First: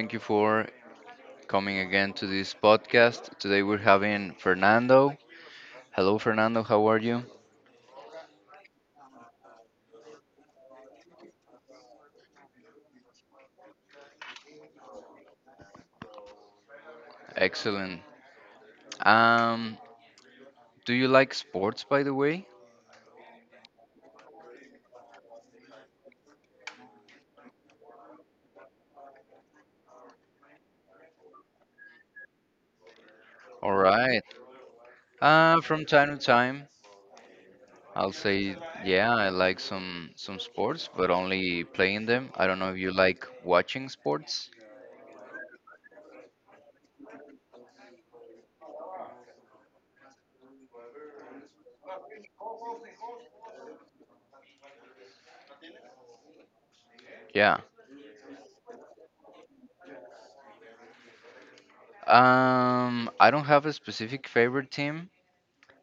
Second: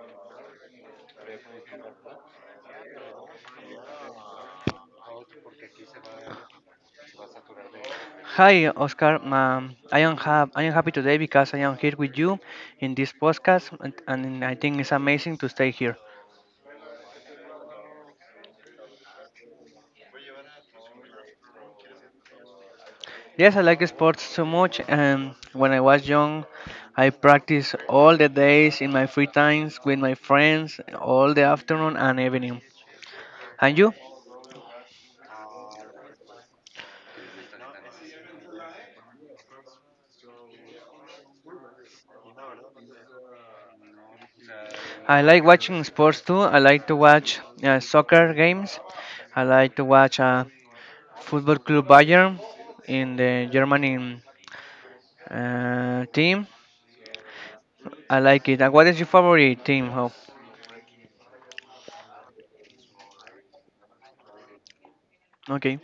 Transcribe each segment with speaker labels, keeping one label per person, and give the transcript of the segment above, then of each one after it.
Speaker 1: Thank you for coming again to this podcast. Today we're having Fernando. Hello, Fernando. How are you?
Speaker 2: Hi, Oscar. I am happy today because I am here with you in this podcast, and I think it's amazing to stay here.
Speaker 1: Excellent. Um, do you like sports, by the way?
Speaker 2: Yes, I like sports so much, and when I was young, I practiced all the days in my free times with my friends, all the afternoon and evening.
Speaker 1: All
Speaker 2: And you?
Speaker 1: right. From time to time, I'll say, yeah, I like some sports, but only playing them. I don't know if you like watching sports.
Speaker 2: I like watching sports too. I like to watch soccer games. I like to watch. Football Club Bayern in the Germany team.
Speaker 1: Yeah.
Speaker 2: I like it. And what is your favorite team? How?
Speaker 1: I don't have a specific favorite team,
Speaker 2: Okay.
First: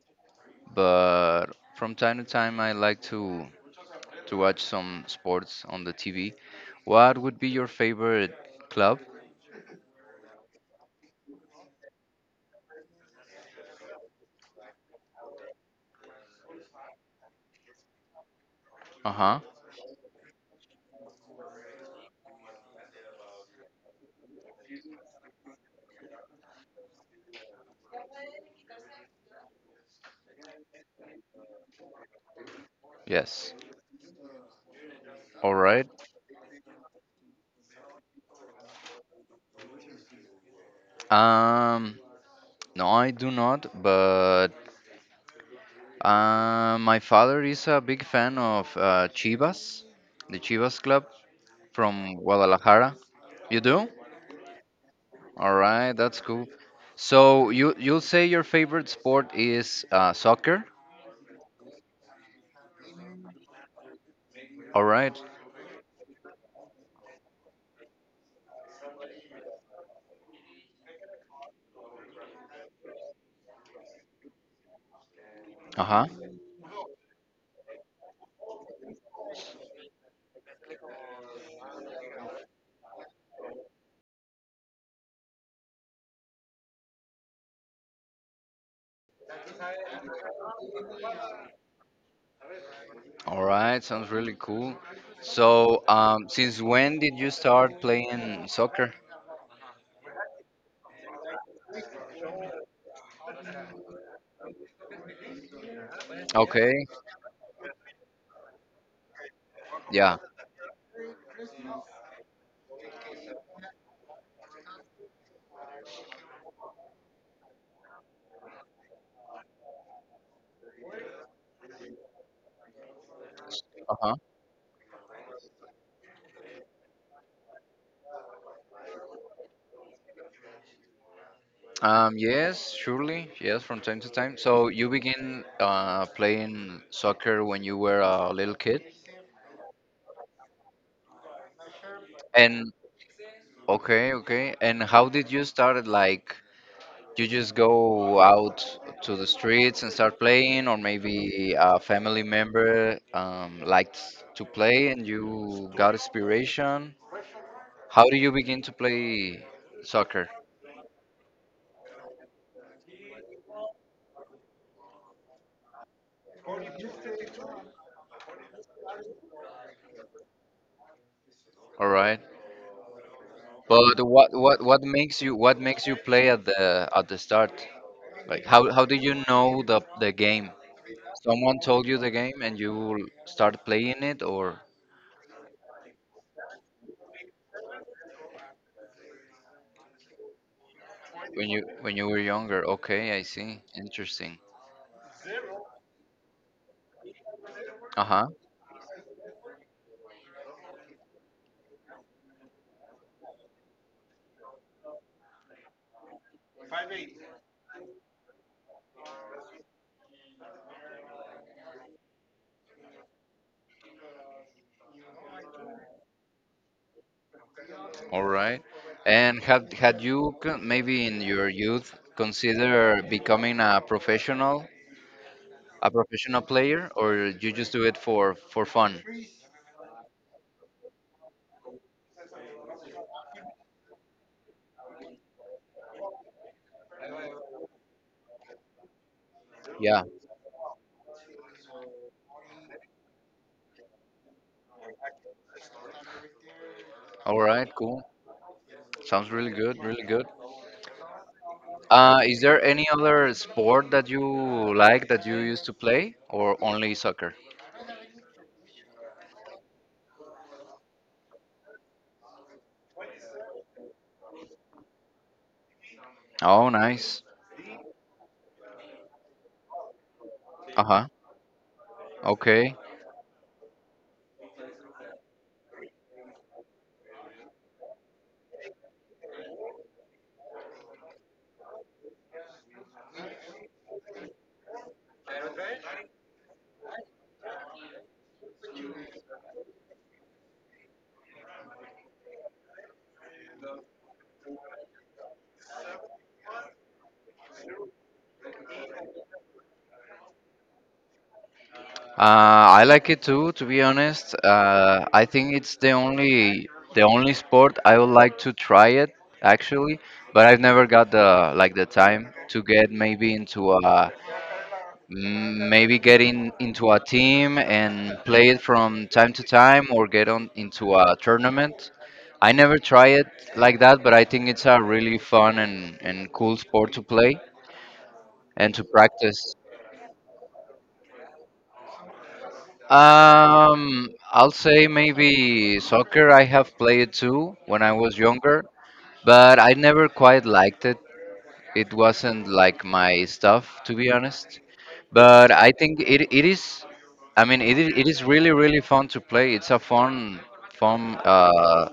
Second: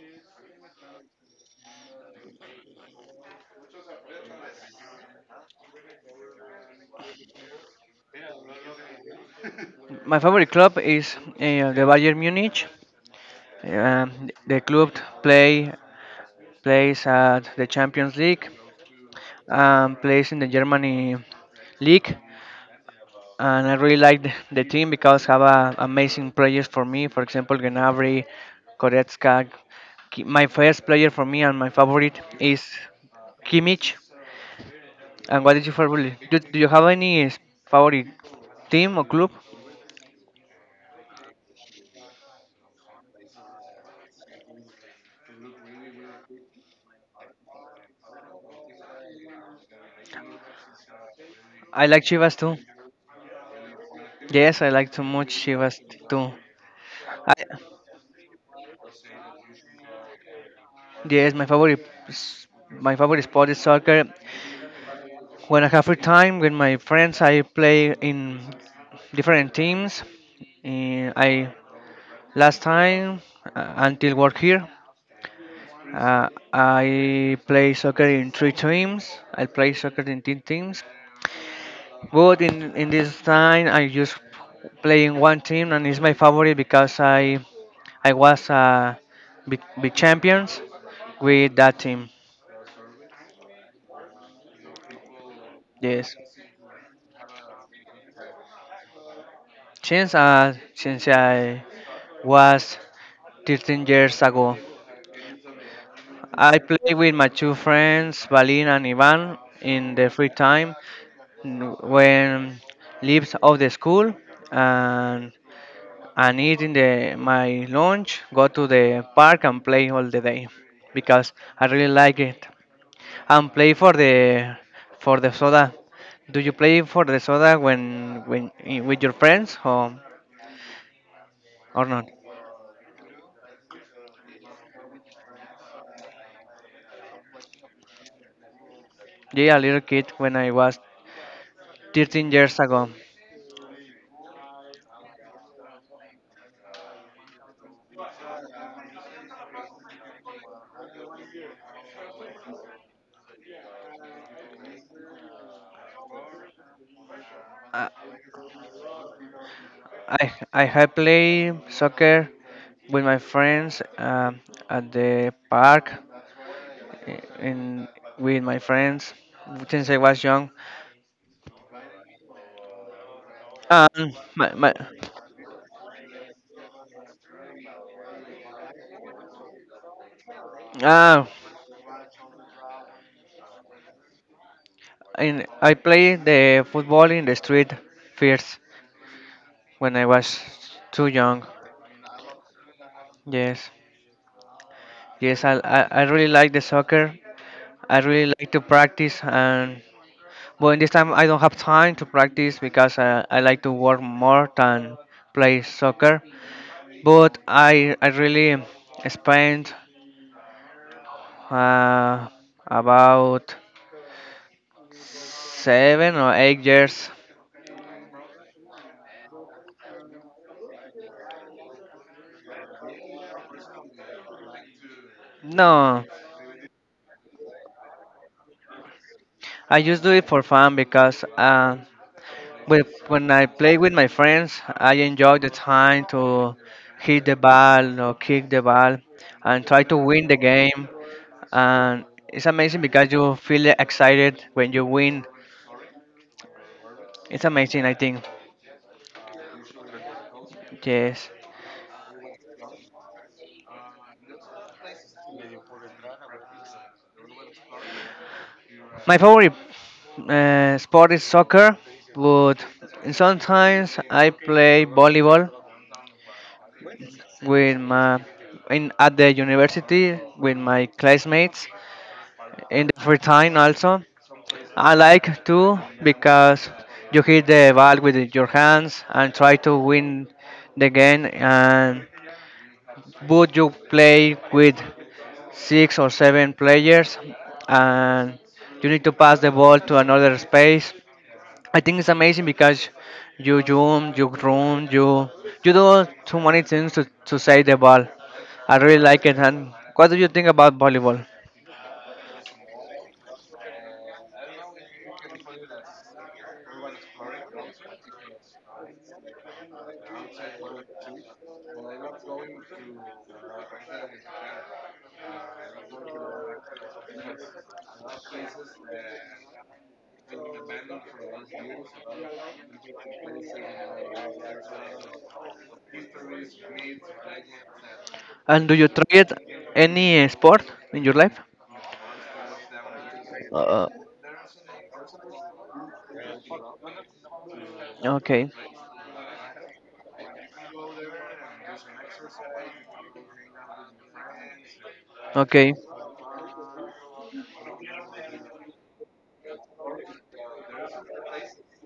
Speaker 1: but from time to time, I like to watch some sports on the TV. What would be your favorite club?
Speaker 2: My favorite club is the Bayern Munich. Um, the club play plays at the Champions League
Speaker 1: Uh huh.
Speaker 2: and plays in the Germany league. And I really like the team because have a, amazing players for me. For example, Gnabry, Goretzka. My first player for me and my favorite is
Speaker 1: Yes.
Speaker 2: Kimmich. And
Speaker 1: All
Speaker 2: what did you
Speaker 1: right.
Speaker 2: favorite? Do you have favorite team or club?
Speaker 1: Um, no, I do not, but my father is a big fan of Chivas, the Chivas club
Speaker 2: I like
Speaker 1: from
Speaker 2: Chivas too.
Speaker 1: Guadalajara. You do?
Speaker 2: Yes, I like too much
Speaker 1: All
Speaker 2: Chivas
Speaker 1: right, that's
Speaker 2: too.
Speaker 1: cool.
Speaker 2: I,
Speaker 1: So you'll say your favorite sport is soccer?
Speaker 2: yes, my favorite sport is soccer.
Speaker 1: All right.
Speaker 2: When I have free time with my friends, I play in different teams. I last time until work here,
Speaker 1: Uh huh.
Speaker 2: I play soccer in three teams. I play soccer in three teams. Good in this time. I just playing one team and it's my favorite because I was big champions with that team.
Speaker 1: All right, sounds really cool. So,
Speaker 2: Yes,
Speaker 1: since when did you start playing soccer?
Speaker 2: since I was 13 years ago, I
Speaker 1: Okay,
Speaker 2: play with my 2 friends Balin and Ivan in the
Speaker 1: yeah.
Speaker 2: free time when leaves of the school and eating the my lunch, go to the park and play all the day because I really like it. And play
Speaker 1: Uh-huh.
Speaker 2: for the soda. Do you play for the soda with your friends or not?
Speaker 1: Yes, surely, yes, from time to time. So you begin playing soccer when you were a little kid?
Speaker 2: Yeah, a little kid when I was 13 years
Speaker 1: And
Speaker 2: ago.
Speaker 1: okay, okay. And how did you start it? Like, you just go out to the streets and start playing, or maybe a family member liked to play and you got inspiration?
Speaker 2: I
Speaker 1: How do you begin to play soccer?
Speaker 2: I have play soccer with my friends at the park I- in with my friends since I was young.
Speaker 1: All right. But what what
Speaker 2: My
Speaker 1: what makes you what makes you play at the start? Like how do you know the game?
Speaker 2: Ah,
Speaker 1: Someone told you the game and you start playing it or
Speaker 2: in I played the football in the street first when I was too
Speaker 1: when
Speaker 2: young.
Speaker 1: you were younger. Okay, I see.
Speaker 2: Yes,
Speaker 1: Interesting.
Speaker 2: yes, I really like the soccer. I
Speaker 1: Uh-huh.
Speaker 2: really like to practice, and but in this time I don't have time to practice because I like to work more than play soccer. But I really spent uh, about 7 or 8 years.
Speaker 1: All right. And had you maybe in your youth consider becoming a
Speaker 2: No,
Speaker 1: professional player, or you just do it for fun?
Speaker 2: I just do it for fun because. When I play with my friends, I enjoy the time to hit the ball or kick the ball and try to
Speaker 1: Yeah.
Speaker 2: win the game. And it's amazing because you feel excited when you win.
Speaker 1: All
Speaker 2: It's
Speaker 1: right,
Speaker 2: amazing, I
Speaker 1: cool.
Speaker 2: think.
Speaker 1: Sounds really good, really good.
Speaker 2: Yes.
Speaker 1: Is there any other sport that you like that you used to play, or only soccer?
Speaker 2: My favorite sport is soccer, but sometimes I play volleyball
Speaker 1: Oh, nice.
Speaker 2: with my in at the university with my
Speaker 1: Uh-huh.
Speaker 2: classmates.
Speaker 1: Okay.
Speaker 2: In the free time also. I like to because you hit the ball with your hands and try to win the game and would you play with six or seven players and you need to pass the ball to another space. I think it's amazing because you jump, you run, you do too many things to save the ball. I really like it and what do you think about volleyball?
Speaker 1: I like it too, to be honest. I think it's the only sport I would like to try it actually, but I've never got the, like, the time to get maybe into a mm, maybe get into a team and play it from time to time or get on into a tournament. I never try it like that, but I think it's a really fun and cool sport to play and
Speaker 2: And do
Speaker 1: to
Speaker 2: you try it
Speaker 1: practice.
Speaker 2: any sport in your life? Uh,
Speaker 1: I'll say maybe soccer. I have played too when I was
Speaker 2: okay,
Speaker 1: younger, but I never quite liked it. It wasn't like my stuff, to be honest, but I
Speaker 2: okay.
Speaker 1: think it, it is I mean it is really, really fun to play. It's a fun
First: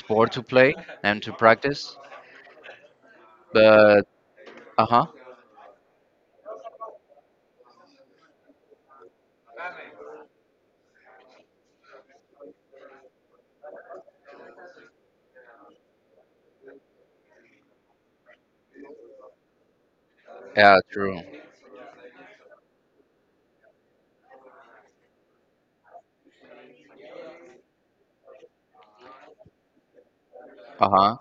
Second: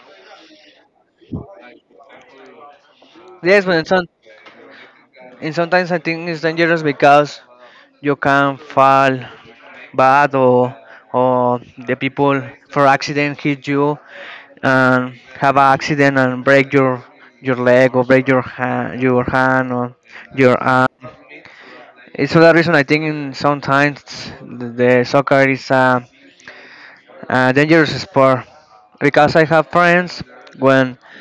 Speaker 1: sport to play and to practice.
Speaker 2: Yes, but in some,
Speaker 1: But uh-huh,
Speaker 2: in sometimes I think it's dangerous because you can fall bad or the people for accident hit you and have an accident and break your leg or break your hand or your
Speaker 1: yeah,
Speaker 2: arm.
Speaker 1: true.
Speaker 2: It's for that reason I think in sometimes the soccer is a dangerous sport because I have friends when
Speaker 1: Uh-huh.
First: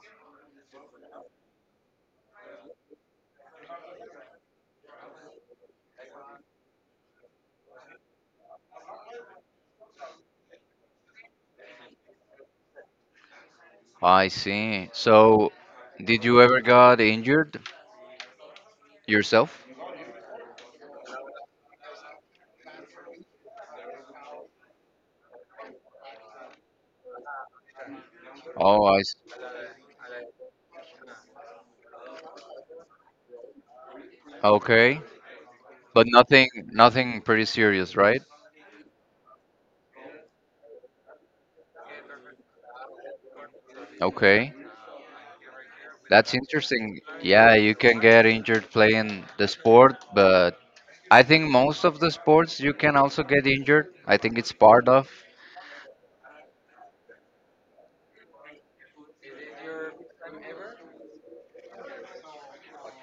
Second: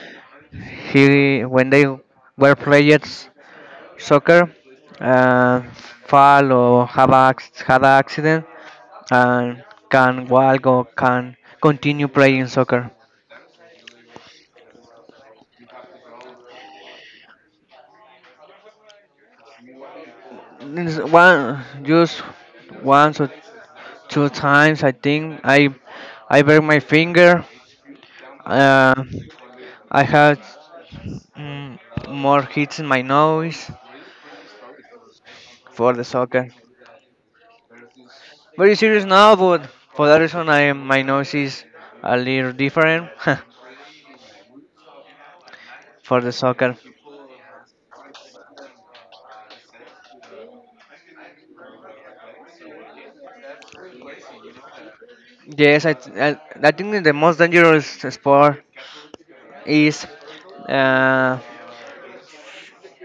Speaker 2: he when they were playing soccer, uh, fall or had an accident and can walk or can continue playing soccer.
Speaker 1: I see. So did you ever got injured yourself?
Speaker 2: This one just once or two times I think I break my finger.
Speaker 1: oh i
Speaker 2: Uh,
Speaker 1: s-
Speaker 2: I had mm, more hits in my nose
Speaker 1: okay.
Speaker 2: for the
Speaker 1: But
Speaker 2: soccer.
Speaker 1: nothing, nothing pretty serious, right?
Speaker 2: Very serious now, but for that reason, I my nose is a little different
Speaker 1: Okay.
Speaker 2: for the
Speaker 1: That's
Speaker 2: soccer.
Speaker 1: interesting. Yeah, you can get injured playing the sport, but I think most of the sports you can also get injured. I think it's part of.
Speaker 2: Yes, I think that the most dangerous sport is uh,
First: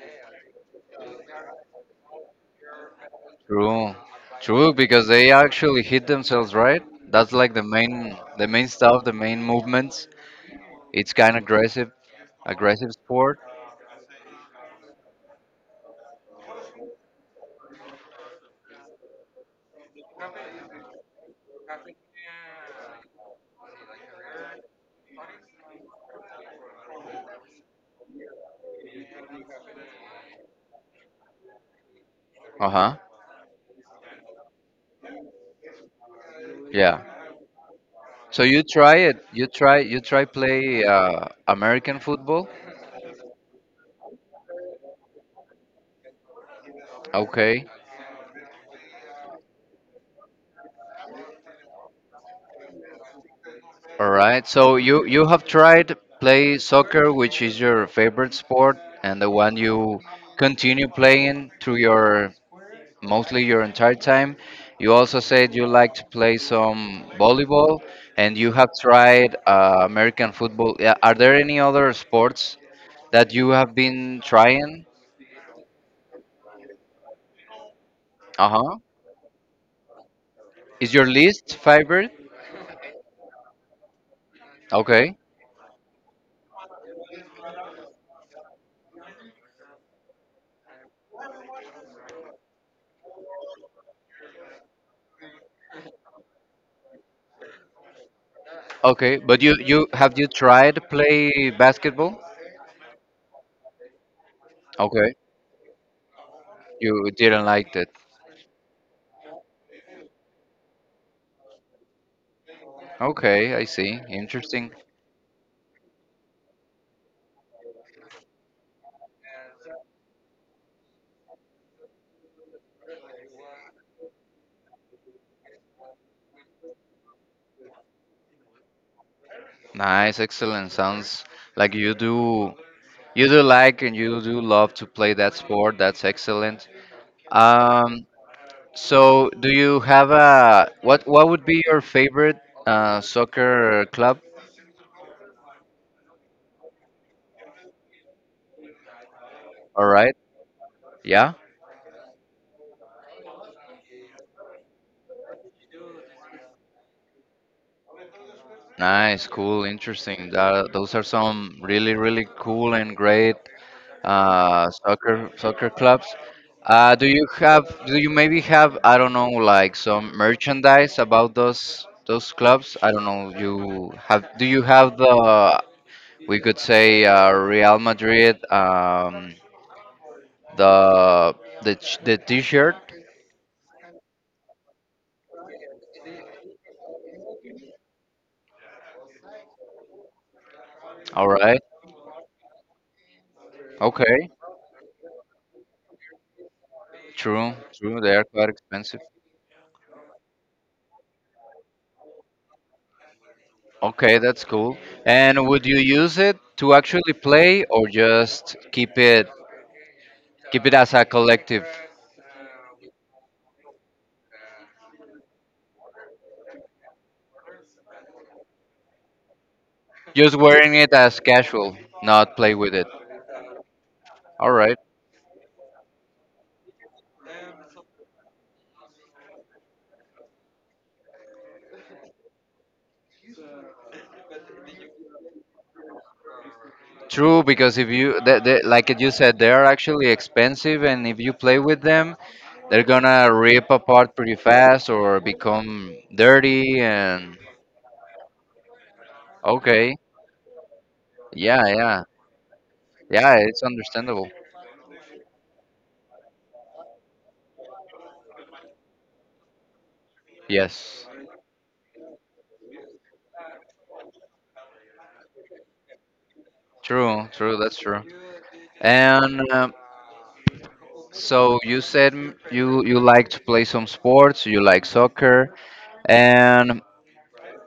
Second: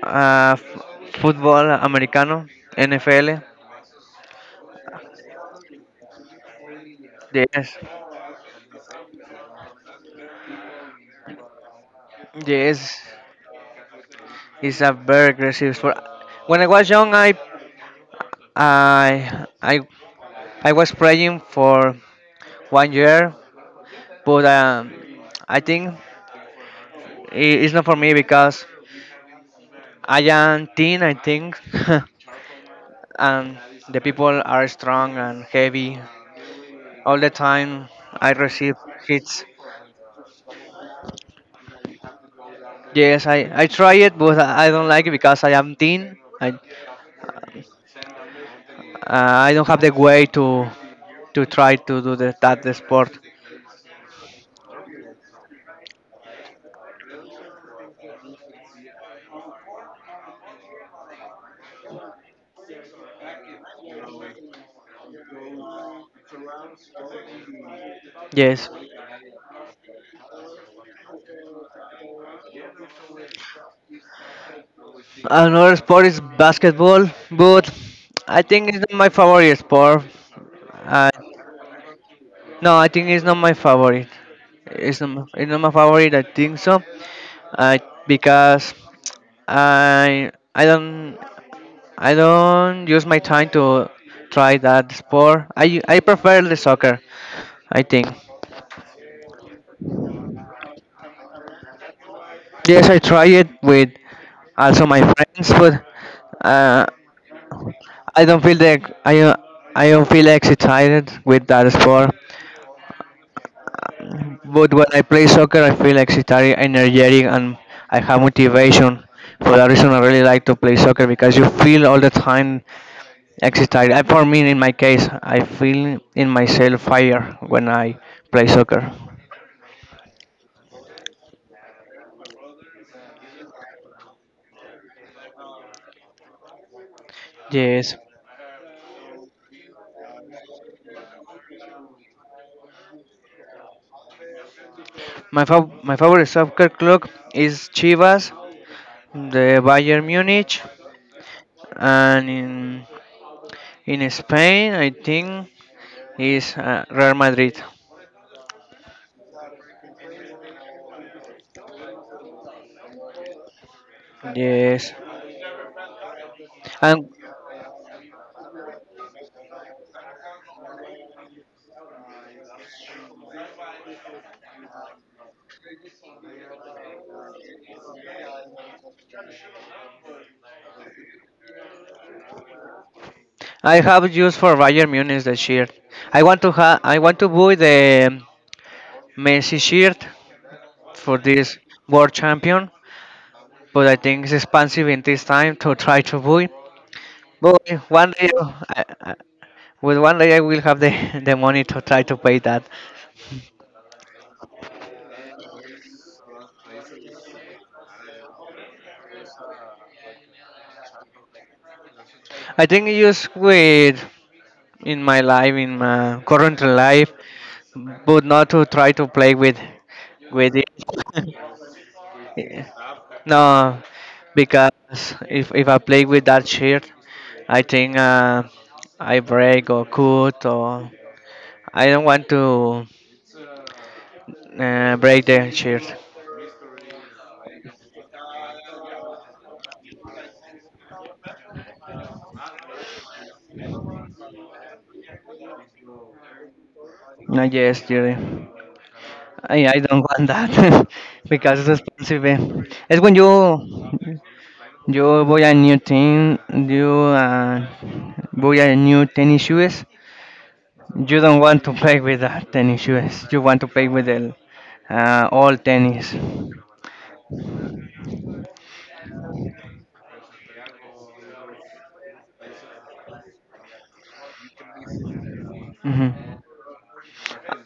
Speaker 2: uh, f- football americano, NFL.
Speaker 1: True. True, because they actually hit themselves, right? That's like the
Speaker 2: Yes,
Speaker 1: main the main stuff, the main movements. It's kind of aggressive, aggressive
Speaker 2: yes,
Speaker 1: sport.
Speaker 2: it's a very aggressive sport. When I was young, I I, I was playing for one year, but I think it's not for me because I am thin, I think,
Speaker 1: Uh-huh.
Speaker 2: and the people are strong and heavy.
Speaker 1: Yeah.
Speaker 2: All the time I
Speaker 1: So you
Speaker 2: receive
Speaker 1: try it.
Speaker 2: hits.
Speaker 1: You try play American football.
Speaker 2: Yes, I try it, but I don't like it because I am thin.
Speaker 1: Okay.
Speaker 2: I don't have the way to try to do that the sport.
Speaker 1: All right. So you have tried play soccer, which is your favorite sport, and the one you continue playing through your, mostly your entire time. You also said you like to play some volleyball, and you
Speaker 2: Yes.
Speaker 1: have tried American football. Yeah, are there any other sports that you have been trying?
Speaker 2: Another sport is basketball, but I think it's
Speaker 1: Uh-huh.
Speaker 2: not my favorite sport.
Speaker 1: Is your
Speaker 2: Uh,
Speaker 1: least favorite?
Speaker 2: no, I think it's not my favorite. It's not,
Speaker 1: Okay.
Speaker 2: it's not my favorite, I think so. Uh, because I I don't I don't use my time to try that sport. I prefer the soccer. I think.
Speaker 1: Okay. But you have you tried play basketball?
Speaker 2: Yes, I try it with also my
Speaker 1: Okay.
Speaker 2: friends, but uh,
Speaker 1: You didn't like it.
Speaker 2: I don't feel the I don't- I don't feel excited with that sport.
Speaker 1: Okay, I see.
Speaker 2: But
Speaker 1: Interesting.
Speaker 2: when I play soccer, I feel excited, energetic, and I have motivation. For that reason, I really like to play soccer because you feel all the time excited. And for me, in my case, I feel in myself fire when I play soccer.
Speaker 1: Nice, excellent. Sounds like you do, you do like and you do love to play that sport. That's excellent.
Speaker 2: Yes,
Speaker 1: Um, so do you have a, what would be your favorite soccer club?
Speaker 2: my favorite soccer club is Chivas, the
Speaker 1: All
Speaker 2: Bayern
Speaker 1: right.
Speaker 2: Munich,
Speaker 1: Yeah.
Speaker 2: and in Spain, I think is Real Madrid.
Speaker 1: Nice, cool, interesting. Those are some really, really cool and great
Speaker 2: Yes,
Speaker 1: soccer clubs. Do
Speaker 2: and
Speaker 1: you have? Do you maybe have? I don't know, like some merchandise about those clubs. I don't know. You have? Do you have the? We could say Real Madrid. The the T-shirt.
Speaker 2: I have used for Bayern Munich the shirt. I want to buy the Messi shirt for
Speaker 1: All
Speaker 2: this
Speaker 1: right.
Speaker 2: world champion, but I
Speaker 1: Okay.
Speaker 2: think it's expensive in this time to try to buy.
Speaker 1: True.
Speaker 2: But
Speaker 1: True.
Speaker 2: one
Speaker 1: They are
Speaker 2: day,
Speaker 1: quite
Speaker 2: I,
Speaker 1: expensive.
Speaker 2: I, well, one day I will have the, the money to try to pay that.
Speaker 1: Okay, that's cool. And would you use it to actually play or just keep it, keep it as a collective?
Speaker 2: I think just with in my life, in my current life, but not to try to play
Speaker 1: Just
Speaker 2: with it.
Speaker 1: wearing it as casual, not play with it.
Speaker 2: No,
Speaker 1: All
Speaker 2: because
Speaker 1: right.
Speaker 2: if I play with that shirt, I think I break or cut or I don't want to break the shirt.
Speaker 1: True, because if you, th th like you said, they are actually expensive, and if you play with them, they're gonna rip apart pretty fast or become dirty. And
Speaker 2: No, yes, Jerry. I
Speaker 1: okay,
Speaker 2: don't want that because
Speaker 1: yeah,
Speaker 2: it's
Speaker 1: yeah,
Speaker 2: expensive. Eh. It's when
Speaker 1: yeah, it's
Speaker 2: you
Speaker 1: understandable.
Speaker 2: you buy a new thing, you buy a new tennis shoes.
Speaker 1: Yes,
Speaker 2: You don't want to play with the tennis shoes. You want to play with the old tennis.
Speaker 1: true, true, that's true. And so you said mm, you like to play some sports, you like soccer,
Speaker 2: Hmm.
Speaker 1: and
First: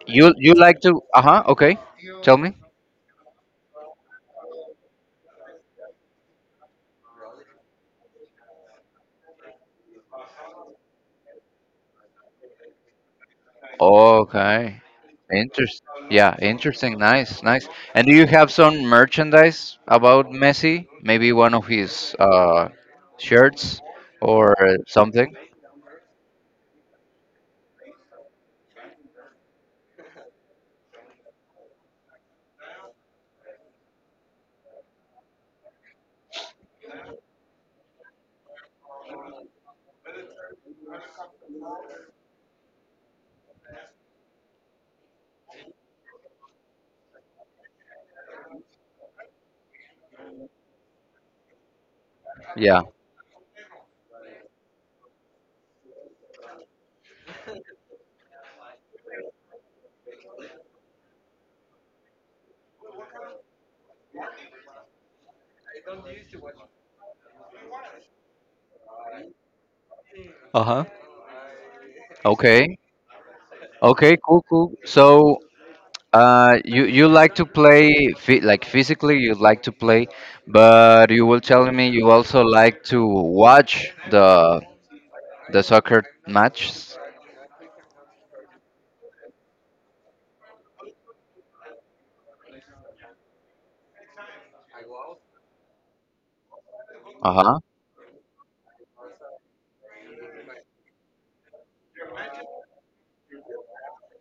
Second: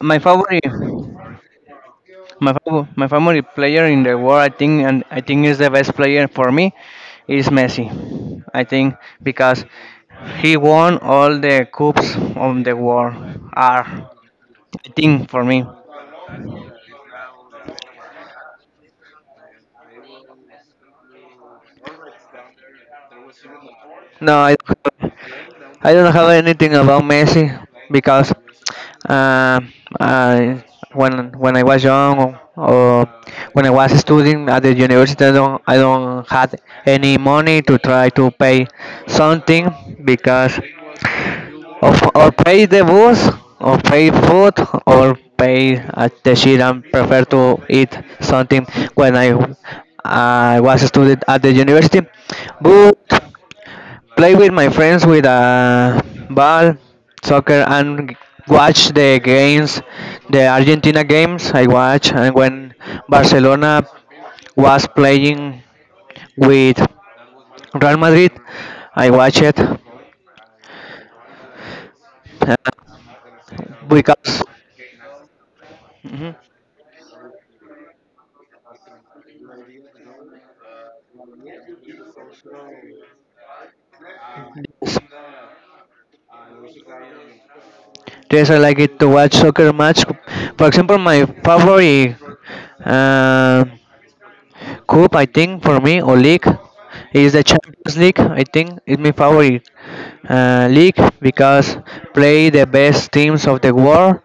Speaker 2: My
Speaker 1: you
Speaker 2: favorite.
Speaker 1: like to, uh-huh, okay, tell me.
Speaker 2: My favorite player in the world, I think, and I think is the best player for me, is Messi. I think because he won all the cups of the world. Are
Speaker 1: Okay.
Speaker 2: I think for me.
Speaker 1: Interest. Yeah, interesting. Nice, nice. And do you have some merchandise about Messi? Maybe one of his shirts
Speaker 2: No,
Speaker 1: or something?
Speaker 2: I don't have anything about Messi because um, I, when I was young or when I was studying at the university, I don't had any money to try to pay something because or pay the bus, or pay food, or pay at the shit and prefer to eat something when I was a student at the university.
Speaker 1: Yeah.
Speaker 2: But play with my friends with a ball, soccer, and watch the games, the Argentina games I watch, and when Barcelona was playing with Real Madrid, I watched it
Speaker 1: Uh-huh. Okay. Okay,
Speaker 2: because
Speaker 1: cool, cool. So,
Speaker 2: Mhm.
Speaker 1: you you like to play like physically, you like to play, but you will tell me you also like to watch the
Speaker 2: Yes.
Speaker 1: the soccer matches.
Speaker 2: Yes, I like it to watch soccer match. For example, my favorite uh, Cup, I think for me, or league is the
Speaker 1: Uh-huh.
Speaker 2: Champions League. I think is my favorite league because play the best teams of the world.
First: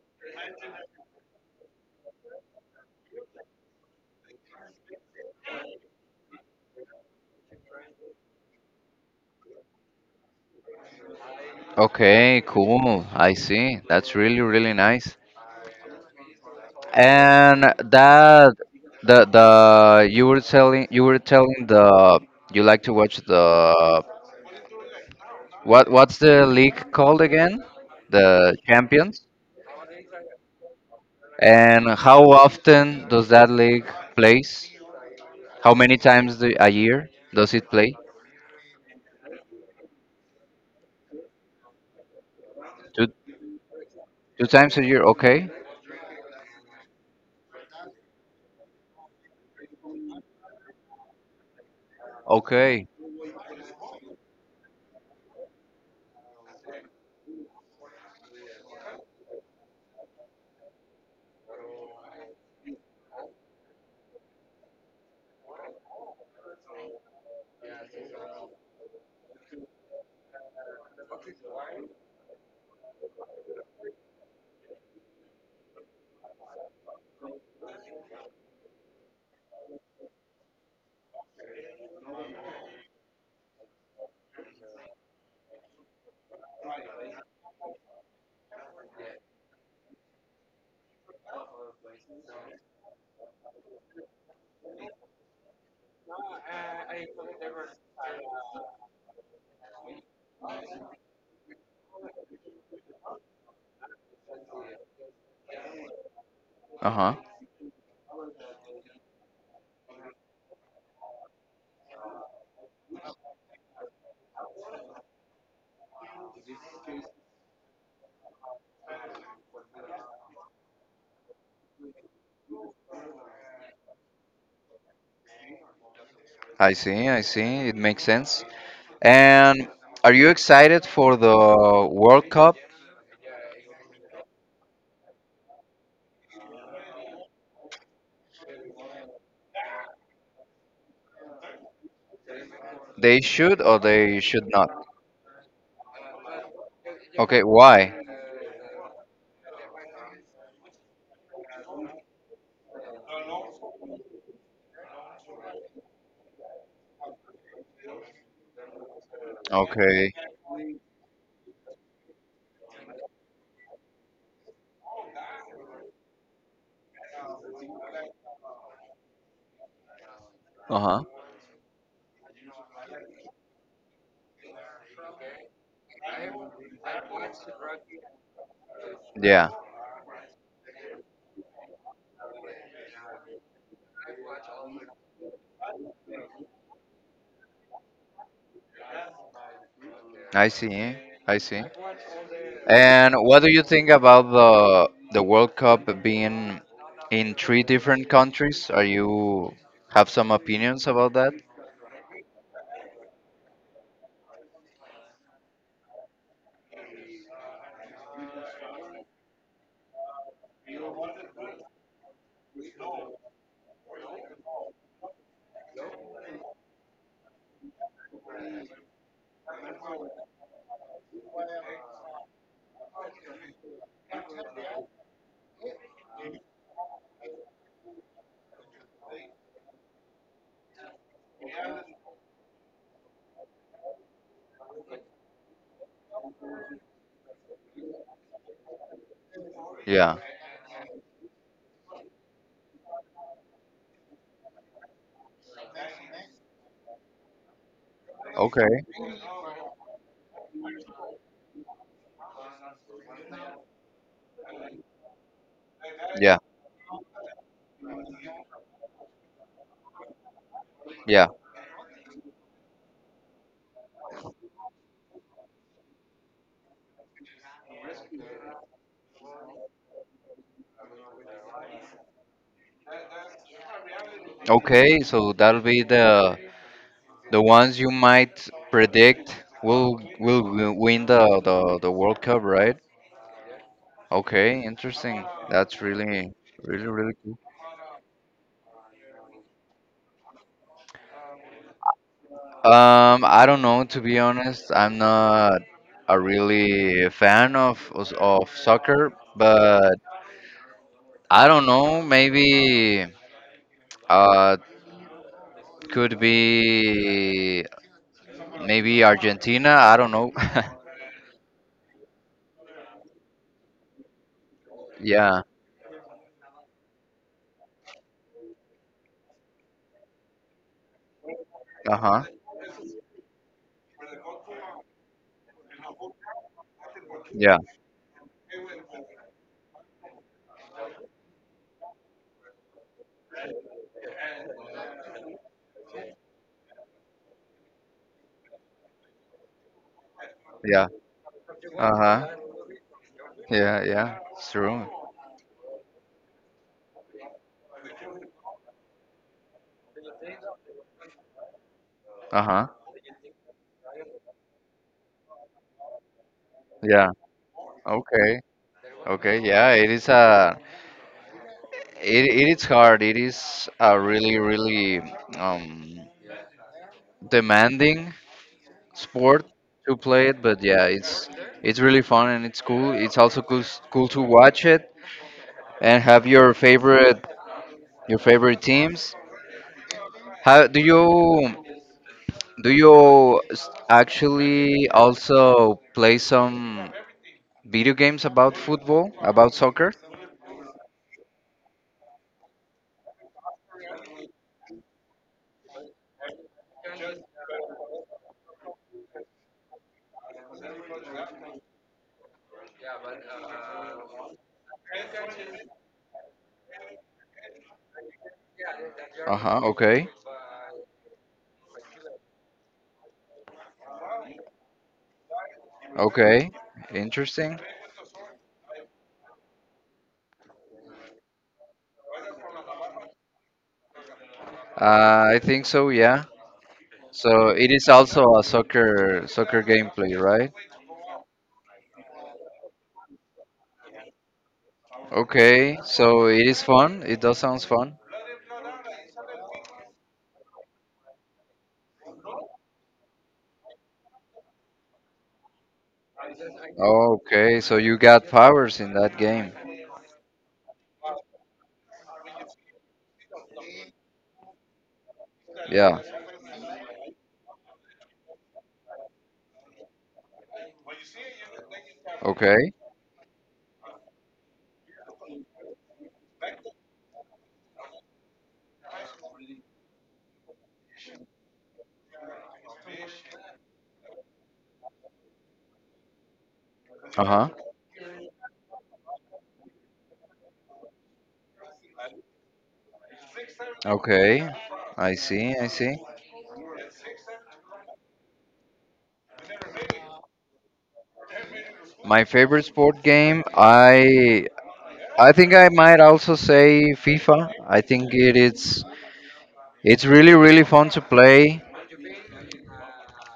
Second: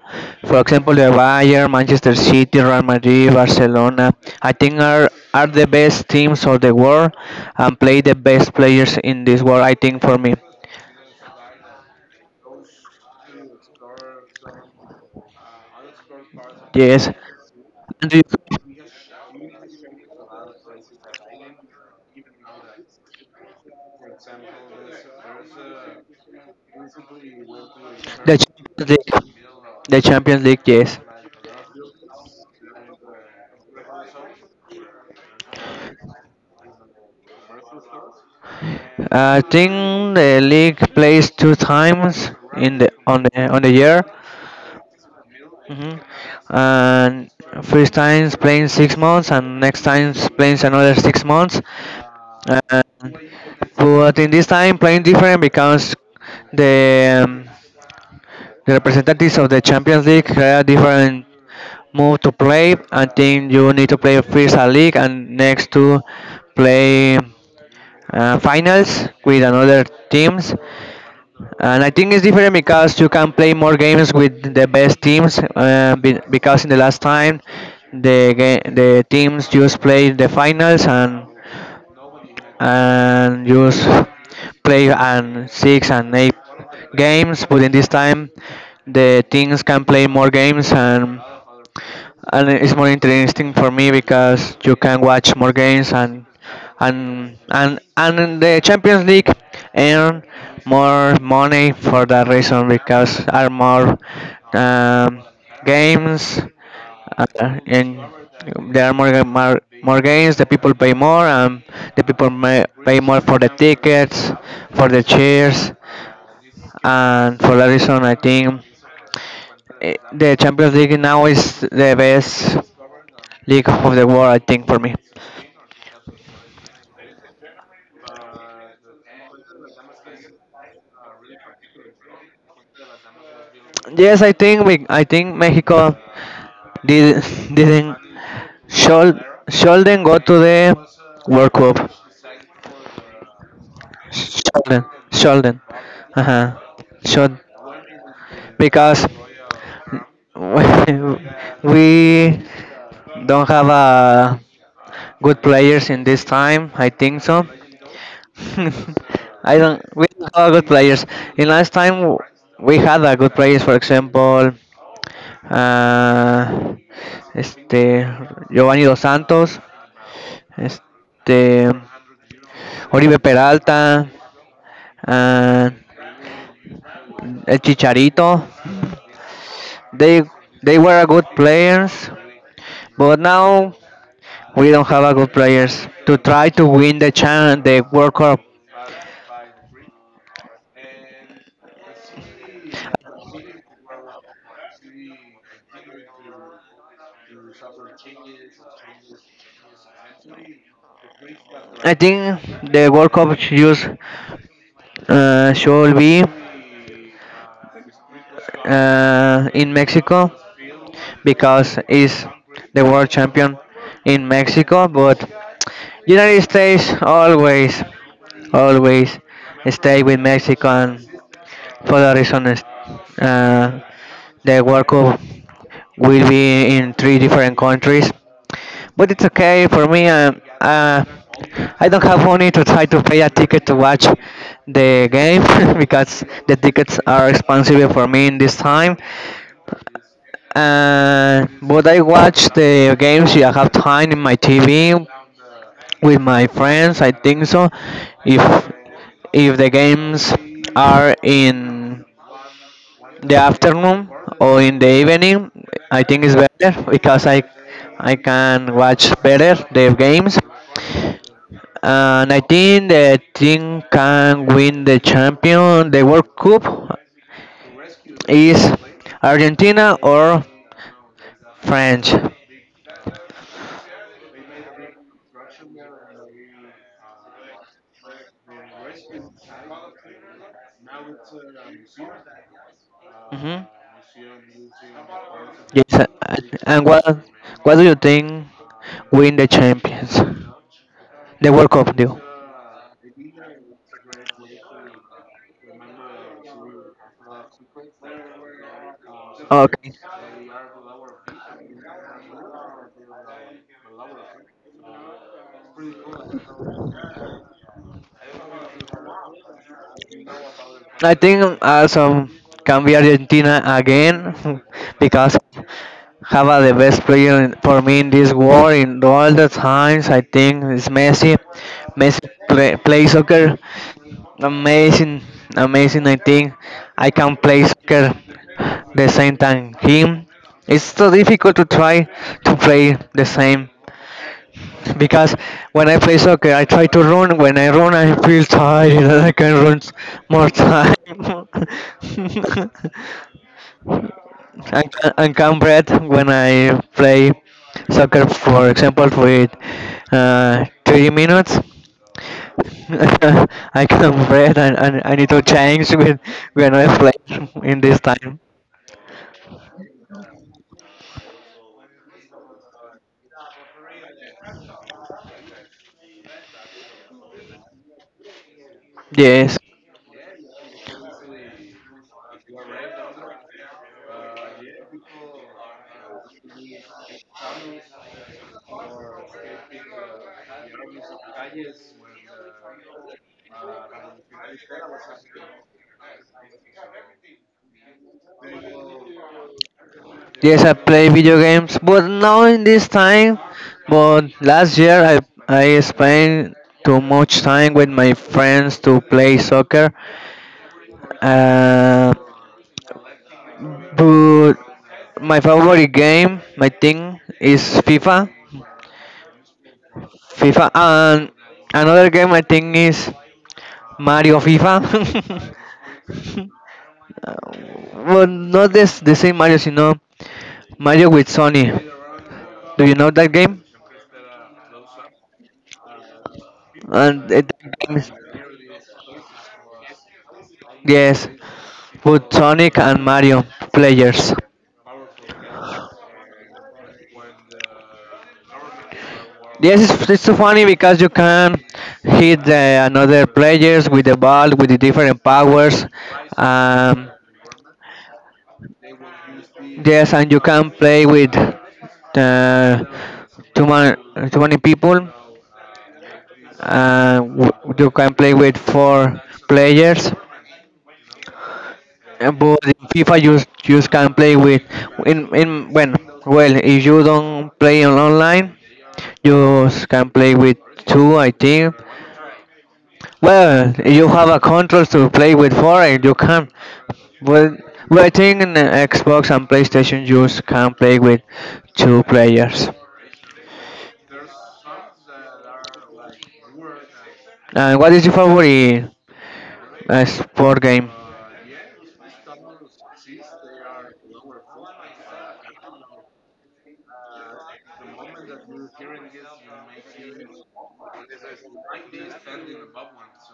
Speaker 2: For example, the Bayern, Manchester City, Real Madrid, Barcelona. I think are the best teams of the world and play the best players in this world. I think for me.
Speaker 1: Okay, cool. I see. That's really, really nice.
Speaker 2: Yes.
Speaker 1: And
Speaker 2: And do
Speaker 1: that,
Speaker 2: you-
Speaker 1: the you were telling the you like to watch the, what's the league called again?
Speaker 2: the
Speaker 1: The
Speaker 2: Champions
Speaker 1: Champions?
Speaker 2: League, the Champions League, yes.
Speaker 1: And how often does that league plays? How many times the, a year does it play?
Speaker 2: I think the league plays 2 times in
Speaker 1: Two
Speaker 2: the on the year.
Speaker 1: two times a year, okay?
Speaker 2: Hmm. And first time's playing 6 months, and next time's playing another 6 months.
Speaker 1: Okay.
Speaker 2: And, but in this time, playing different because the um, the representatives of the Champions League have different move to play. I think you need to play first a league and next to play finals with another teams. And I think it's different because you can play more games with the best teams. Because in the last time, the teams just played the finals and just play and six and eight games. But in this time, the teams can play more games and it's more interesting for me because you can watch more games and in the Champions League earn more money for that reason because are more um, games
Speaker 1: Uh-huh.
Speaker 2: uh, and there are more, more games the people pay more and the people may pay more for the tickets for the chairs and for that reason I think the Champions League now is the best league of the world, I think, for me.
Speaker 1: I see, I see. It makes sense. And are you excited for the World Cup?
Speaker 2: Yes, I think Mexico did didn't should shouldn't go to the World Cup.
Speaker 1: They should or they should not?
Speaker 2: Sheldon, Sheldon. Uh huh.
Speaker 1: Okay,
Speaker 2: Sheldon.
Speaker 1: why?
Speaker 2: Because we don't have a good players in this time, I think so. I don't. We
Speaker 1: Okay.
Speaker 2: don't have good players. In last time we had a good players. For example, uh, este Giovanni dos Santos,
Speaker 1: Uh-huh.
Speaker 2: este Oribe Peralta, and uh, Chicharito.
Speaker 1: Yeah,
Speaker 2: They they were a good players, but now we don't have a good players to try to win the chan the World Cup.
Speaker 1: I see. I see. And what do you think about the World Cup being in three different countries? Are you, have some opinions about that?
Speaker 2: I think the World Cup should use shall we in Mexico because he's the world champion in Mexico, but United States always, always stay with Mexico, and for that reason, is, uh, the World Cup will be in three different countries. But it's okay for me. I don't have money to try to pay a ticket to watch the game because the tickets are expensive for me in this time.
Speaker 1: Yeah.
Speaker 2: But I watch the games if I have time in my TV with my friends, I think so. If
Speaker 1: Okay.
Speaker 2: if the games are in the afternoon or in the evening, I think it's
Speaker 1: Yeah.
Speaker 2: better because I can watch better the games.
Speaker 1: Yeah.
Speaker 2: And I think the team can win the champion, the World Cup is Argentina or French?
Speaker 1: Okay, so that'll be the ones you might predict will win the World Cup, right?
Speaker 2: Hmm.
Speaker 1: Okay, interesting. That's
Speaker 2: Yes,
Speaker 1: really
Speaker 2: a-
Speaker 1: really
Speaker 2: and
Speaker 1: really cool.
Speaker 2: what do you think win the champions? The World Cup, do.
Speaker 1: I don't know, to be honest. I'm not a really fan of of soccer, but
Speaker 2: Okay.
Speaker 1: I don't know. Maybe uh could be maybe Argentina. I don't know.
Speaker 2: I think also can be Argentina again because
Speaker 1: Yeah.
Speaker 2: have the best player in, for me in this world in all the times. I think is Messi.
Speaker 1: Uh huh.
Speaker 2: Messi play, play soccer amazing, amazing. I think I can
Speaker 1: Yeah.
Speaker 2: play soccer the same time him. It's so difficult to try to play the same because when I play soccer, I try to run. When I run, I feel tired and I can run s- more
Speaker 1: Yeah.
Speaker 2: time.
Speaker 1: Uh huh. Yeah. Yeah. It's true.
Speaker 2: And can breathe when I play soccer, for example, with 30 minutes.
Speaker 1: Uh huh.
Speaker 2: I can breathe and, I need to change when I
Speaker 1: Yeah.
Speaker 2: play in this time.
Speaker 1: Okay. Okay. Yeah. It is a. It is hard. It is a really, really um demanding sport
Speaker 2: Yes.
Speaker 1: to play it. But yeah, it's really fun and it's cool. It's also cool to watch it and have your favorite, your favorite teams. How do you, do you actually also play some video games about football, about soccer?
Speaker 2: Yes, I play video games, but now in this time, but last year I spent too much time with my friends to play soccer. Uh, but my favorite game, my thing is FIFA,
Speaker 1: Uh huh. Okay.
Speaker 2: FIFA, and another game I think is Mario FIFA.
Speaker 1: Okay.
Speaker 2: Uh,
Speaker 1: Interesting.
Speaker 2: well, not this the same Mario, you know Mario with Sony. Do you know that game?
Speaker 1: I think so, yeah.
Speaker 2: And
Speaker 1: So
Speaker 2: it,
Speaker 1: it
Speaker 2: that
Speaker 1: is
Speaker 2: game is-
Speaker 1: also a soccer gameplay, right?
Speaker 2: yes, with Sonic and Mario players.
Speaker 1: Okay, so it is fun. It does sounds fun.
Speaker 2: Yes, it's so funny because you can hit the another players with the ball with the different powers. Um,
Speaker 1: Okay, so you got powers in that game.
Speaker 2: Yes, and you can play with uh, too many too many people.
Speaker 1: Yeah.
Speaker 2: You can play with four players, but
Speaker 1: Okay.
Speaker 2: in FIFA you can play with in when well if you don't play on online you s- can play with two, I think. Well, you have a control to play with four and you can.
Speaker 1: Uh-huh.
Speaker 2: Well, well I think in the Xbox and PlayStation you s- can play with two players.
Speaker 1: Okay. I see. I see.
Speaker 2: What is your favorite sport game?
Speaker 1: My favorite sport game, I think I might also say FIFA. I think it is, it's really, really fun to play.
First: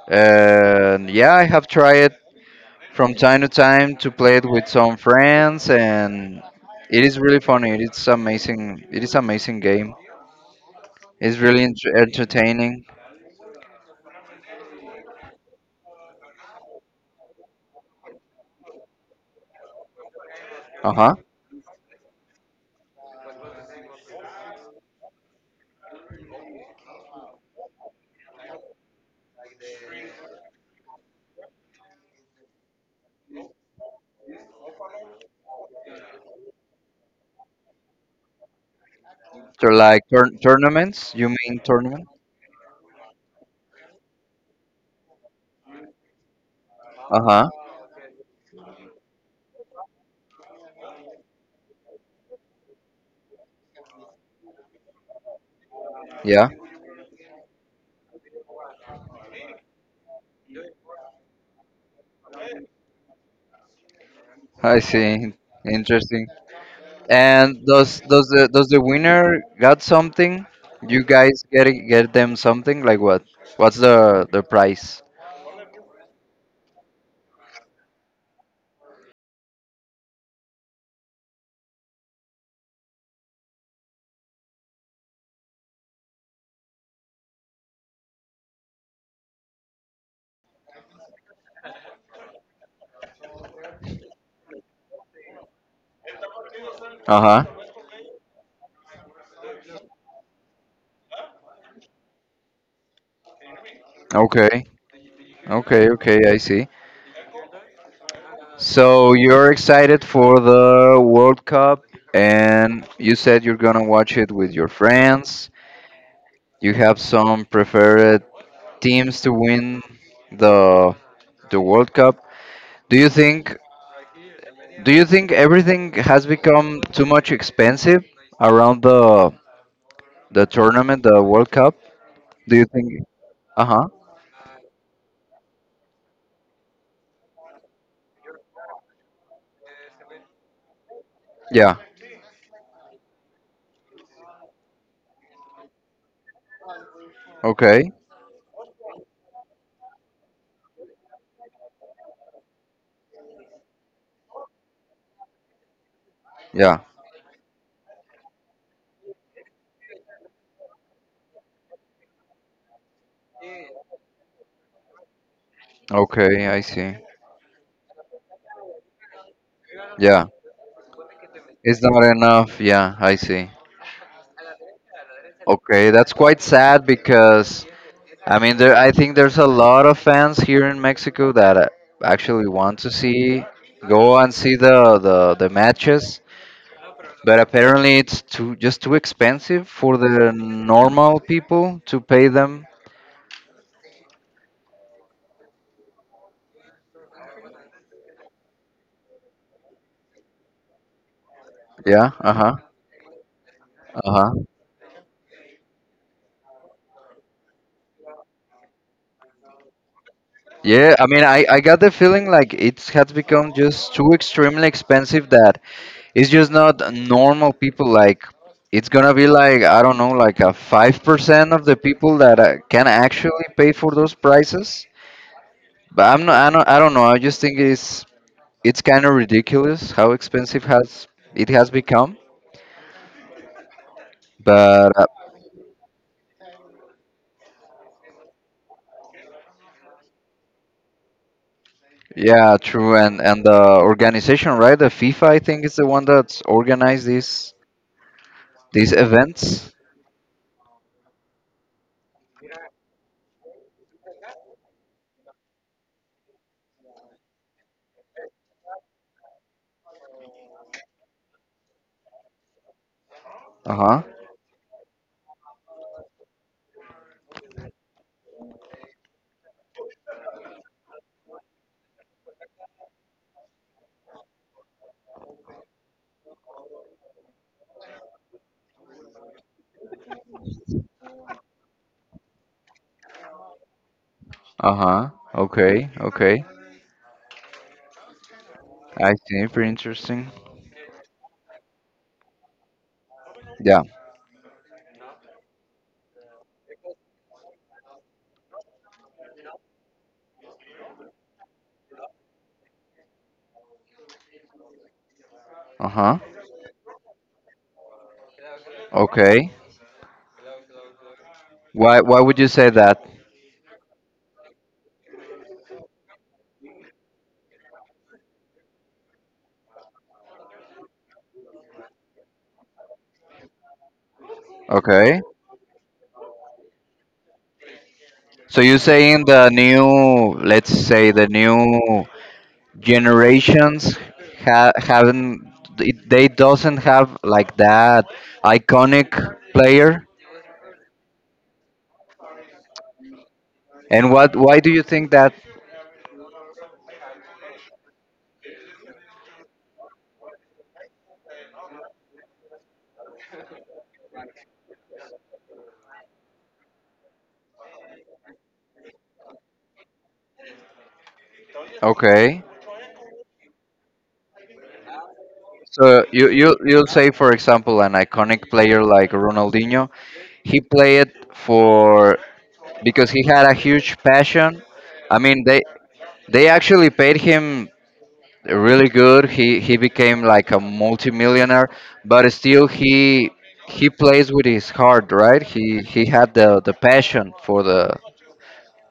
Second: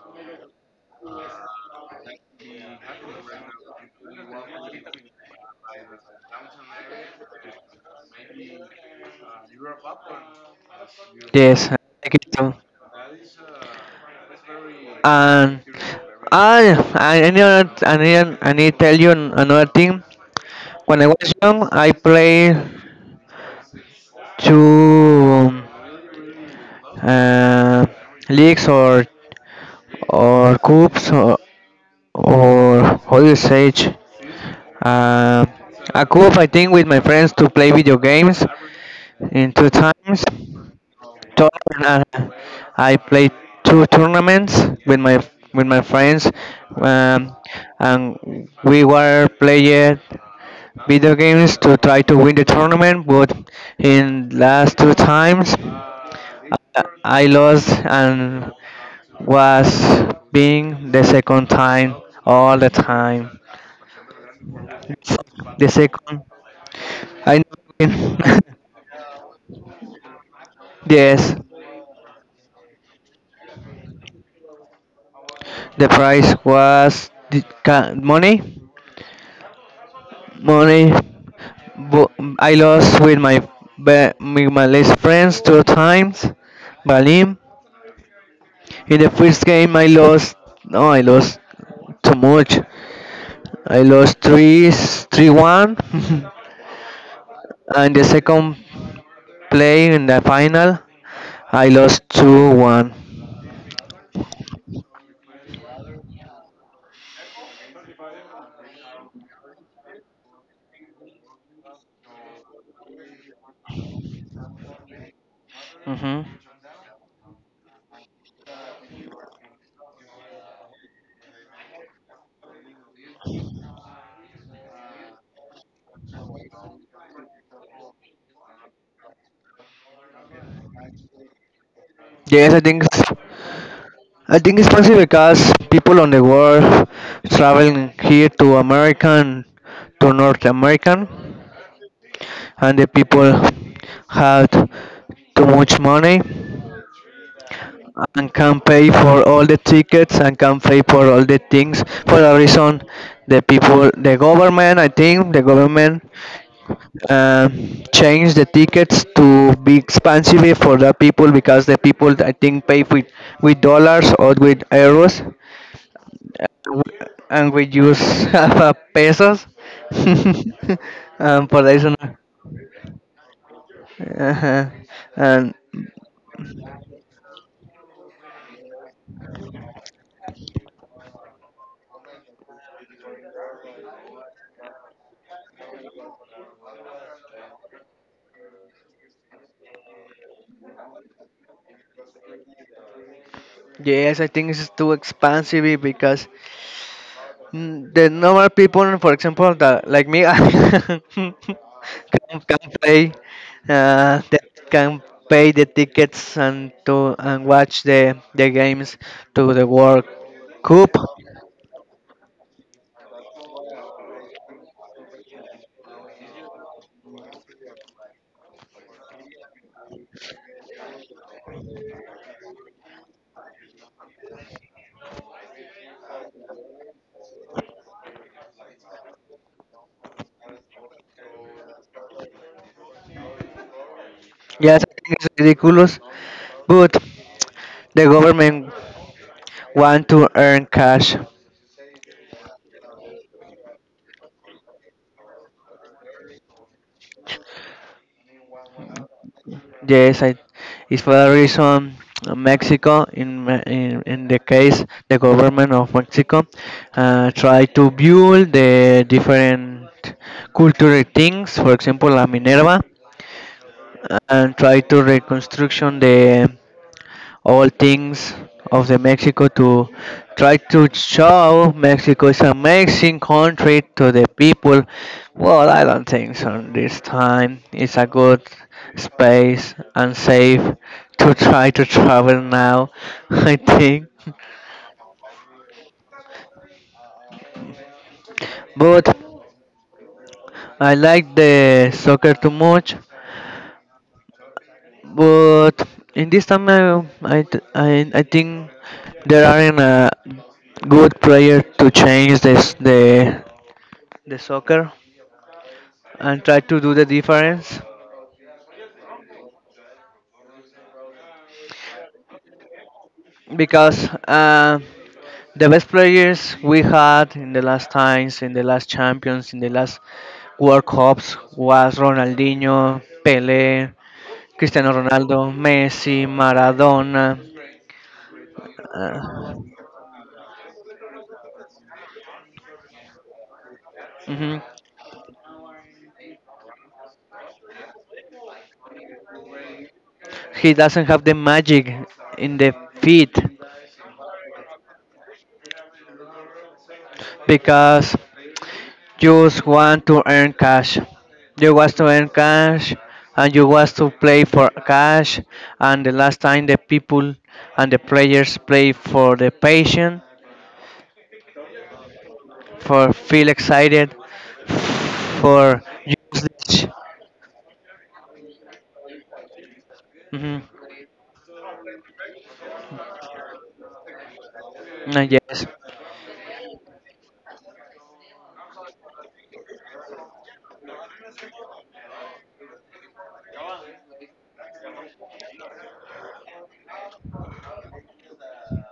Speaker 1: And yeah, I have tried from time to time to play it with some friends, and it is really funny. It's amazing. It is amazing game. It's really
Speaker 2: Yes, I like it too.
Speaker 1: entertaining.
Speaker 2: And I need to tell you an- another thing. When I
Speaker 1: Uh-huh.
Speaker 2: was young, I played two. uh, Leeks or coops or how you say it? Uh, a coop I think with my friends to play video games in
Speaker 1: So
Speaker 2: two
Speaker 1: like
Speaker 2: times.
Speaker 1: tournaments, you mean tournament.
Speaker 2: Tournament, I played two tournaments with my with my friends, um,
Speaker 1: Uh-huh.
Speaker 2: and we were playing video games to try to win the tournament, but in last two times
Speaker 1: Yeah.
Speaker 2: I lost and was being the second time all the time.
Speaker 1: I see,
Speaker 2: The second,
Speaker 1: interesting.
Speaker 2: I
Speaker 1: And
Speaker 2: know.
Speaker 1: does the, does the winner got something, you guys
Speaker 2: Yes,
Speaker 1: get get them something, like what, what's the price?
Speaker 2: the price was the ca- money, money. But I lost with my be- with my last friends two times, Balim. In the first game, I lost. No, I lost too much. I lost three, 3-1,
Speaker 1: Uh-huh.
Speaker 2: and the second play in the final, I lost 2-1.
Speaker 1: Okay, okay, okay, I see. So you're excited for the World Cup, and you said you're gonna watch it with your friends.
Speaker 2: Mm-hmm.
Speaker 1: You have some preferred teams to win the the World Cup. Do you think, do you think everything has become too much expensive around the tournament, the World Cup?
Speaker 2: Yes,
Speaker 1: Do
Speaker 2: I
Speaker 1: you
Speaker 2: think
Speaker 1: think?
Speaker 2: it's,
Speaker 1: Uh huh.
Speaker 2: I think it's possible because people on the world traveling here to American, to North American,
Speaker 1: Yeah.
Speaker 2: and the people had too much money
Speaker 1: Okay.
Speaker 2: and can pay for all the tickets and can pay for all the things for a reason the people the government
Speaker 1: Yeah.
Speaker 2: uh, changed the tickets to be expensive for the people because the people I think pay with dollars or with euros.
Speaker 1: Okay. I see.
Speaker 2: And we use half pesos
Speaker 1: Yeah.
Speaker 2: for
Speaker 1: It's
Speaker 2: this reason
Speaker 1: not enough. Yeah. I see.
Speaker 2: uh and
Speaker 1: Okay, that's quite sad, because I mean there, I think there's a lot of fans here in Mexico that actually want to see, go and see the matches, but apparently it's too, just too expensive for the normal people to pay them.
Speaker 2: yes I think it's too expensive because mm, the normal people, for example, that like me,
Speaker 1: Yeah, uh-huh.
Speaker 2: can pay,
Speaker 1: Uh-huh.
Speaker 2: that can pay the tickets and to and watch the games to the World
Speaker 1: Yeah,
Speaker 2: Cup.
Speaker 1: I mean I got the feeling like it has become just too extremely expensive that it's just not normal people. Like it's gonna be like, I don't know, like a 5% of the people that can actually pay for those prices. But I'm not. I don't. I don't know. I just think it's kind of ridiculous how expensive has, it has become.
Speaker 2: Yes,
Speaker 1: But
Speaker 2: I think it's ridiculous, but the government want to earn cash.
Speaker 1: yeah, true. And the organization, right? The FIFA, I think, is the one that's organized these events.
Speaker 2: Yes, I, it's for a reason Mexico, in the case the government of Mexico, try to build the different cultural things. For example, La Minerva,
Speaker 1: Uh huh.
Speaker 2: and try to reconstruction the all things of the Mexico to try to show Mexico is an amazing country to the people. Well, I don't think so. This time it's a good space and safe to try to travel now. I think,
Speaker 1: Uh huh. Okay. Okay. I
Speaker 2: but
Speaker 1: see. Pretty interesting.
Speaker 2: I like the soccer too much.
Speaker 1: Yeah.
Speaker 2: But in this time, I think there aren't a good player to change this the soccer
Speaker 1: Uh huh.
Speaker 2: and try to do the difference
Speaker 1: Okay. Why would you say that?
Speaker 2: because the best players we had in the last times, in the last champions, in the last World Cups was Ronaldinho, Pelé, Cristiano
Speaker 1: Okay.
Speaker 2: Ronaldo, Messi, Maradona.
Speaker 1: So you're saying the
Speaker 2: Uh,
Speaker 1: new, let's say the new generations
Speaker 2: mhm.
Speaker 1: ha haven't, they doesn't have like that iconic player?
Speaker 2: He doesn't have the magic in the feet
Speaker 1: And what, why do you think that?
Speaker 2: because just want to earn cash. You want to earn cash and you want to play for cash. And the last time the people and the players play for the patient,
Speaker 1: Okay.
Speaker 2: for feel excited, for
Speaker 1: So you
Speaker 2: use
Speaker 1: you
Speaker 2: this.
Speaker 1: you'll say, for example, an iconic player like Ronaldinho,
Speaker 2: Mhm.
Speaker 1: he played for because he had a huge passion. I mean they
Speaker 2: Yes,
Speaker 1: they actually paid him really good. He became like a multimillionaire, but still he plays with his heart, right? He had the passion for the,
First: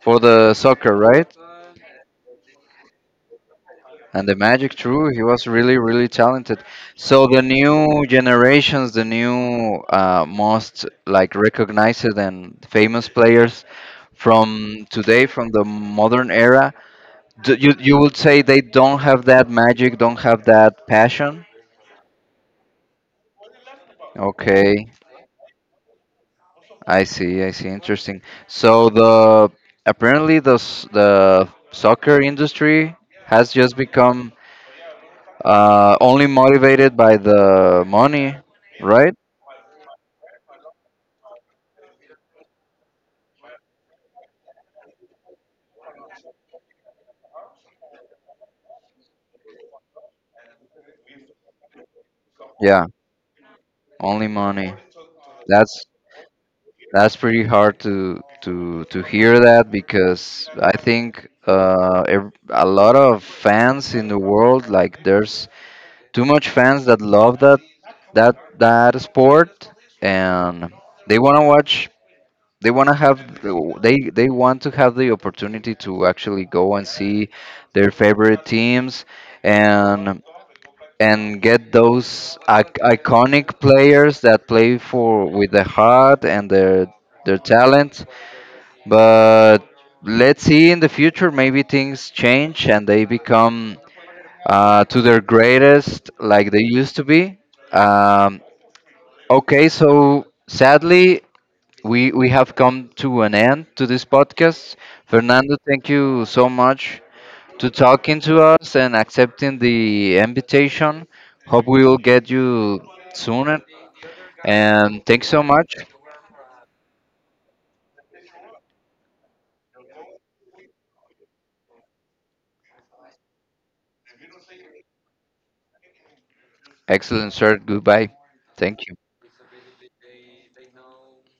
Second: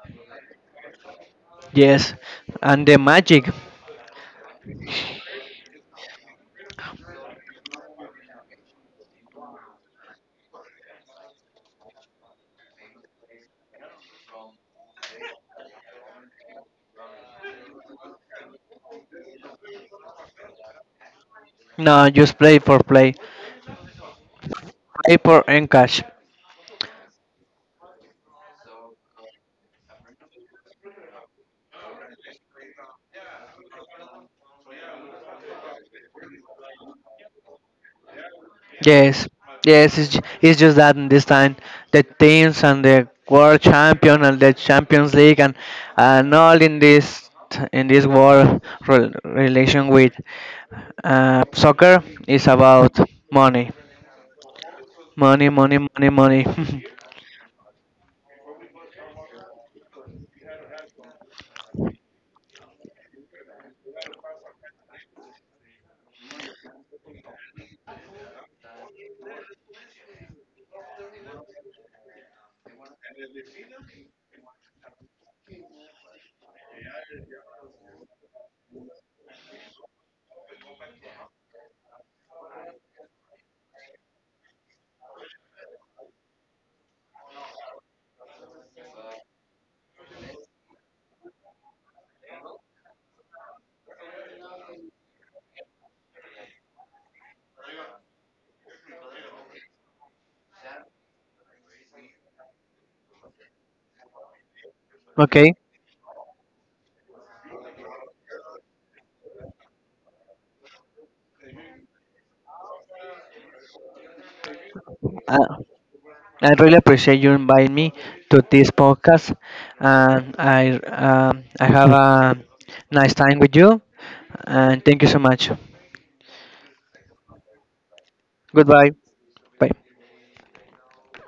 Speaker 1: for the soccer, right?
Speaker 2: yes. And the magic.
Speaker 1: And the magic, true, he was really, really talented. So the new generations, the new most like recognized and famous players from today, from the modern era, do, you would say they don't have that magic, don't have that passion?
Speaker 2: No, just play for play.
Speaker 1: Okay.
Speaker 2: Play for earn cash.
Speaker 1: I see, I see. Interesting. So the, apparently the the soccer industry has just become only motivated by the money, right?
Speaker 2: Yes, it's just that in this time the teams and the world champion and the Champions League and all in this world rel relation with soccer is
Speaker 1: Yeah,
Speaker 2: about money,
Speaker 1: only money.
Speaker 2: money, money,
Speaker 1: That's
Speaker 2: money, money.
Speaker 1: that's pretty hard to hear that, because I think a lot of fans in the world, like there's too much fans that love that, that sport and they want to watch, they want to have they want to have the opportunity to actually go and see their favorite teams and and get those iconic players that play for with their heart and their talent. But let's see in the future, maybe things change and they become to their greatest like they used to be. um, okay, so sadly we have come to an end to this podcast.
Speaker 2: Okay,
Speaker 1: Fernando, thank you so much to talking to us and accepting the invitation. Hope we will get you sooner. And thanks so
Speaker 2: uh,
Speaker 1: much.
Speaker 2: I really appreciate you inviting me to this podcast, and I have a nice time with you, and thank you so much.
Speaker 1: Excellent, sir. Goodbye. Thank
Speaker 2: Goodbye,
Speaker 1: you.
Speaker 2: bye.